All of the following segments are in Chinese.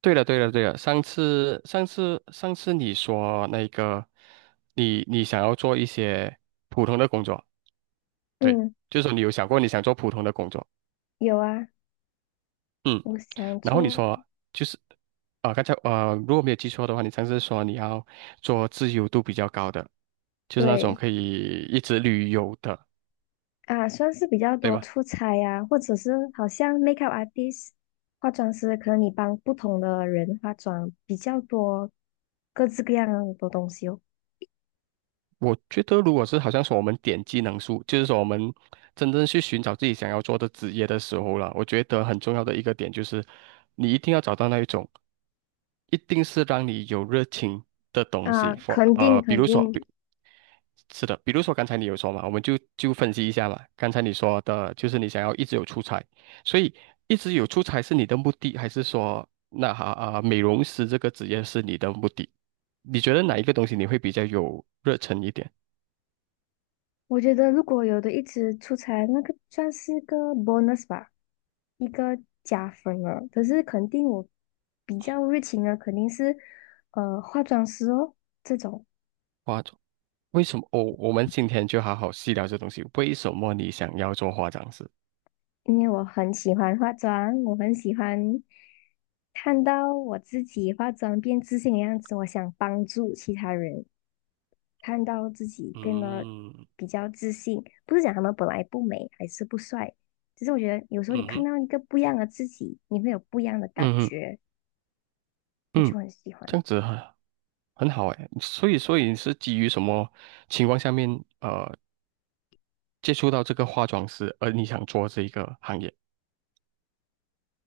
对了，对了，对了，上次你说那个，你想要做一些普通的工作。对，嗯，就是说你有想过你想做普通的工作。有啊，嗯，我想然后你做，说就是刚才如果没有记错的话，你上次说你要做自由度比较高的，就是那种对可以一直旅游的，啊，算是比较对多吗？出差呀、或者是好像 makeup artist 化妆师，可能你帮不同的人化妆比较多，各式各样的东西哦。我觉得，如果是好像说我们点技能树，就是说我们真正去寻找自己想要做的职业的时候了，我觉得很重要的一个点就是，你一定要找到那一种，一定是让你有热情的东啊，西。肯定比肯如说，定，是的，比如说刚才你有说嘛，我们就分析一下嘛。刚才你说的就是你想要一直有出差，所以一直有出差是你的目的，还是说那哈啊、美容师这个职业是你的目的？你觉得哪一个东西你会比较有热忱一点？我觉得如果有的一直出差，那个算是个 bonus 吧，一个加分了。可是肯定我比较热情的肯定是化妆师哦这种。化妆，为什么？哦，我们今天就好好细聊这东西。为什么你想要做化妆师？因为我很喜欢化妆，我很喜欢看到我自己化妆变自信的样子，我想帮助其他人看到自己变得嗯比较自信。不是讲他们本来不美还是不帅，只是我觉得有时候你嗯看哼，到一个不一样的自己，你会有不一样的感嗯嗯觉，我嗯，就很喜这欢。样子很好哎。所以，所以你是基于什么情况下面呃接触到这个化妆师，而你想做这一个行业？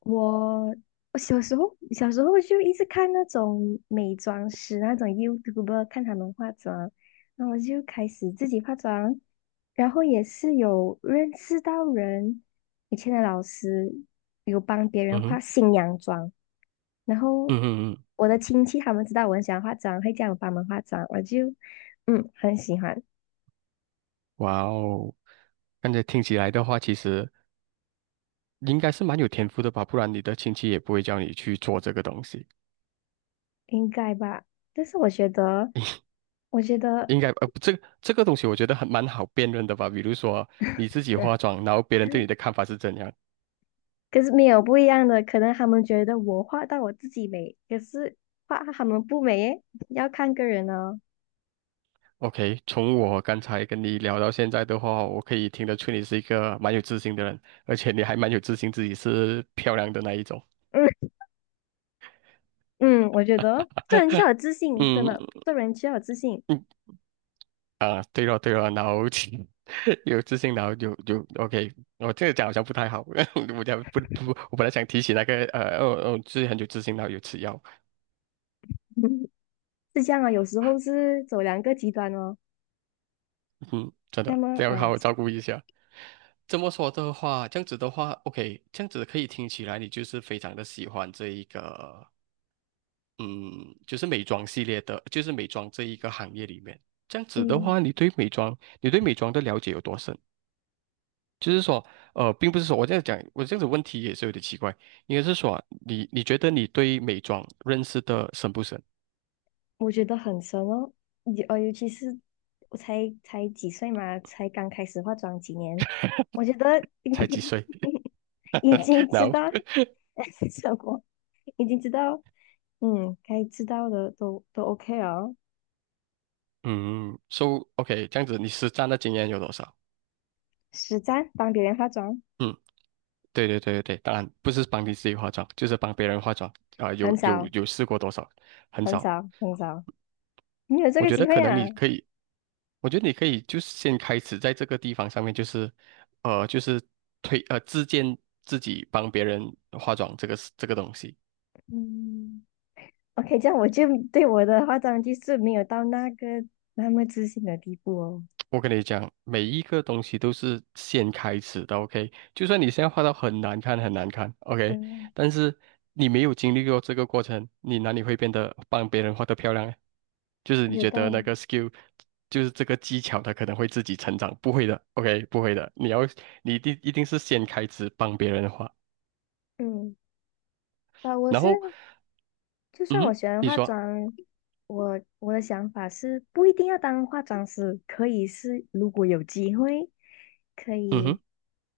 我我小时候就一直看那种美妆师那种 YouTuber 看他们化妆，然后我就开始自己化妆，然后也是有认识到人，以前的老师有帮别人嗯化哼，新娘妆，然后嗯哼嗯，我的亲戚他们知道我很喜欢化妆，会叫我帮忙化妆，我就嗯很喜欢，哇哦！刚才听起来的话，其实应该是蛮有天赋的吧，不然你的亲戚也不会叫你去做这个东西。应该吧，但是我觉得我觉得。这个东西我觉得蛮好辨认的吧。比如说你自己化妆，然后别人对你的 看法是怎样。可是没有不一样的，可能他们觉得我画到我自己美，可是画他们不美耶，要看个人哦。OK，从我刚才跟你聊到现在的话，我可以听得出你是一个蛮有自信的人，而且你还蛮有自信自己是漂亮的那一种。嗯嗯，我觉得做人就是要 有自信，真嗯的，做人需要有自信，啊，对了对了，然后 有自信，然后有 OK，我这个讲好像不太好，我讲不，我本来想提起哦哦，自己很有自信，然后有吃药。是这样啊。有时候是走两个极端哦，嗯，真那的，么这要好啊，好照顾一下。这么说的话，这样子的话，OK，这样子可以听起来你就是非常的喜欢这一个，嗯，就是美妆系列的，就是美妆这一个行业里面。这样子的嗯，话，你对美妆，你对美妆的了解有多深？就是说，呃，并不是说我这样讲，我这样子问题也是有点奇怪，应该是说你觉得你对美妆认识的深不深？我觉得很深哦，尤其是我才几岁嘛，才刚开始化妆几年，我觉得 才几岁？已经 知然后，道 什么，已经知道，嗯，该知道的都 OK 哦。嗯，so OK，这样子你实战的经验有多少？实战帮别人化妆，嗯，对对对对对，当然不是帮你自己化妆，就是帮别人化妆有很有少，有试过多少？很很少。少，很少，你有这我个觉得机可会能啊。你可以，我觉得你可以就是先开始在这个地方上面，就是呃，就是自荐自己帮别人化妆这个东西。嗯，OK，这样我就对我的化妆技术没有到那个那么自信的地步哦。我跟你讲，每一个东西都是先开始的，OK？就算你现在画到很难看、很难看，OK？嗯，但是你没有经历过这个过程，你哪里会变得帮别人画得漂亮呢？就是你有觉道得那个 理。skill，就是这个技巧，它可能会自己成长，不会的，OK？不会的，你一定一定是先开始帮别人画，嗯，啊，我然是后就嗯算我哼，学完你化说妆，我的想法是不一定要当化妆师，可以是如果有机会，可嗯哼以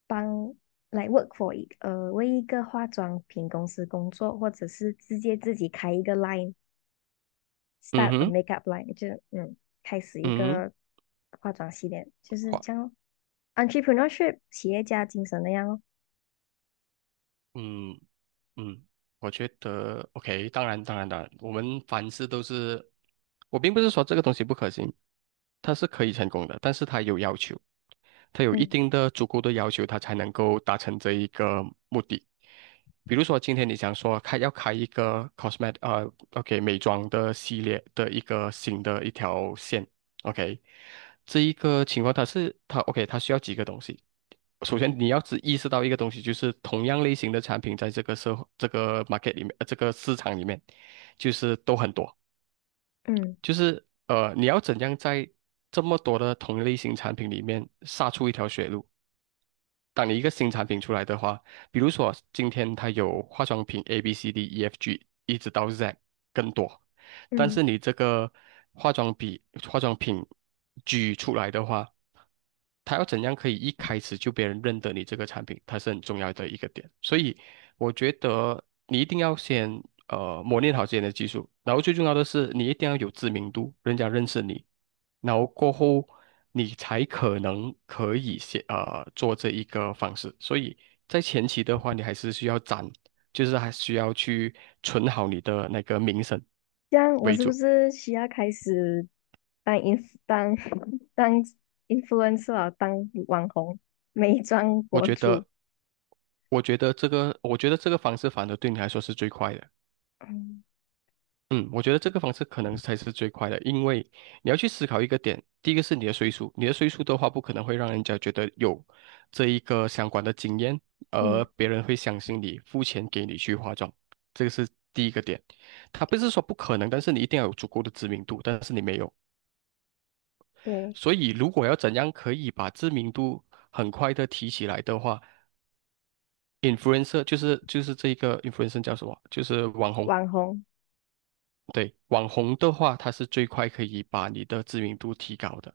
帮来 work for 为一个化妆品公司工作，或者是直接自己开一个 line，start 嗯 a 哼 makeup line，就嗯开始一嗯哼个化妆系列，就是这样画咯，entrepreneurship 企业家精神那样哦，嗯嗯。我觉得 OK，当然，当然，当然，我们凡事都是我并不是说这个东西不可行，它是可以成功的，但是它有要求，它有一嗯定的足够的要求，它才能够达成这一个目的。比如说，今天你想说要开一个 OK 美妆的系列的一个新的一条线，OK，这一个情况它 OK 它需要几个东西。首先，你要只意识到一个东西，就是同样类型的产品在这个社会、这个 market 里面、这个市场里面，就是都很多。嗯你要怎样在这么多的同类型产品里面杀出一条血路？当你一个新产品出来的话，比如说今天它有化妆品 A、B、C、D、E、F、G，一直到 Z 更多，但嗯。是你这个化妆品化妆品 G 出来的话，他要怎样可以一开始就别人认得你这个产品，它是很重要的一个点。所以我觉得你一定要先磨练好自己的技术，然后最重要的是你一定要有知名度，人家认识你，然后过后你才可能可以做这一个方式。所以在前期的话，你还是需要攒，就是还需要去存好你的那个名声这样我为是不主。是需要开始当 i n 当 当 influencer 啊当网红、美妆我博觉主？得，我觉得这个，我觉得这个方式反而对你来说是最快的。嗯嗯，我觉得这个方式可能才是最快的，因为你要去思考一个点，第一个是你的岁数，你的岁数的话，不可能会让人家觉得有这一个相关的经验，而嗯，别人会相信你，付钱给你去化妆，这个是第一个点。他不是说不可能，但是你一定要有足够的知名度，但是你没有，对，所以如果要怎样可以把知名度很快的提起来的话，influencer 就是这一个 influencer 叫什么？就是网红。网红，对，网红的话，它是最快可以把你的知名度提高的。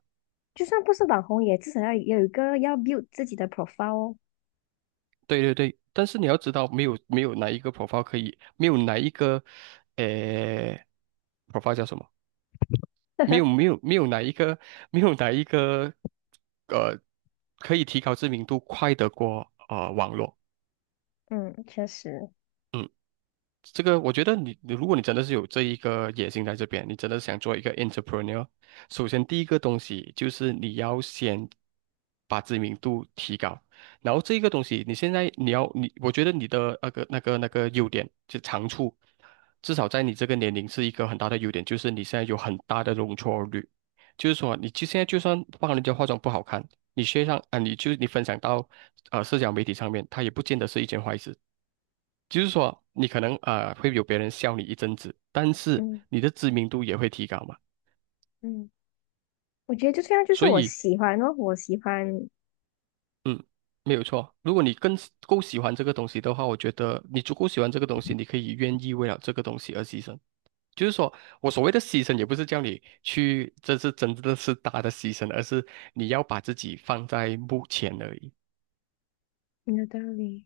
就算不是网红，也至少要有一个要 build 自己的 profile 哦。对对对，但是你要知道，没有哪一个 profile 可以，没有哪一个，呃，profile 叫什么？没有没 有没有哪一个没有哪一个，呃，可以提高知名度快得过网络。嗯，确实，这个我觉得你，你如果你真的是有这一个野心在这边，你真的想做一个 entrepreneur，首先第一个东西就是你要先把知名度提高，然后这一个东西你现在你，我觉得你的那个优点就长处，至少在你这个年龄是一个很大的优点，就是你现在有很大的容错率，就是说现在就算帮人家化妆不好看，你学上啊，你就你分享到社交媒体上面，它也不见得是一件坏事。就是说，你可能会有别人笑你一阵子，但是嗯你的知名度也会提高嘛。嗯，我觉得就这样，就是所我以，喜欢哦，我喜欢，嗯，没有错。如果你够喜欢这个东西的话，我觉得你足够喜欢这个东西，你可以愿意为了这个东西而牺牲。就是说我所谓的牺牲，也不是叫你去，这是真的是大的牺牲，而是你要把自己放在目前而已。有道理，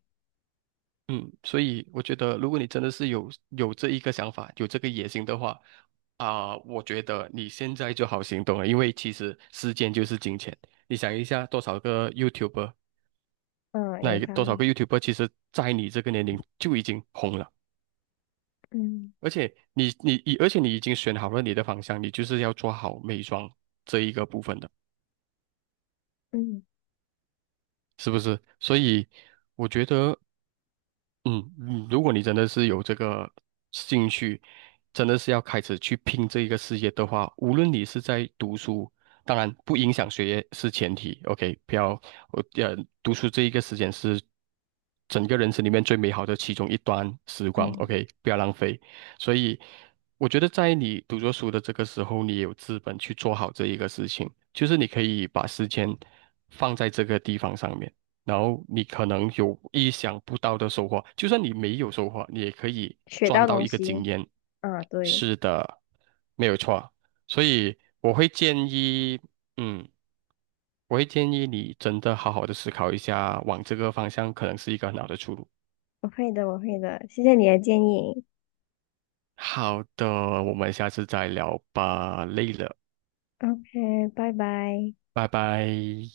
嗯，所以我觉得，如果你真的是有这一个想法，有这个野心的话，我觉得你现在就好行动了，因为其实时间就是金钱。你想一下，多少个 YouTuber，嗯，那有一个道多少个 理，YouTuber，其实在你这个年龄就已经红了，嗯而且你，而且你已经选好了你的方向，你就是要做好美妆这一个部分的，嗯是不是？所以我觉得。嗯嗯，如果你真的是有这个兴趣，真的是要开始去拼这一个事业的话，无论你是在读书，当然不影响学业是前提，OK，不要我呃，读书这一个时间是整个人生里面最美好的其中一段时光嗯，，OK，不要浪费。所以我觉得在你读着书的这个时候，你也有资本去做好这一个事情，就是你可以把时间放在这个地方上面。然后你可能有意想不到的收获，就算你没有收获，你也可以学赚到到东一个经西，验。啊，对，是的，没有错。所以我会建议，嗯，我会建议你真的好好的思考一下，往这个方向可能是一个很好的出路。我会的，我会的，谢谢你的建议。好的，我们下次再聊吧，累了，OK，拜拜。拜拜。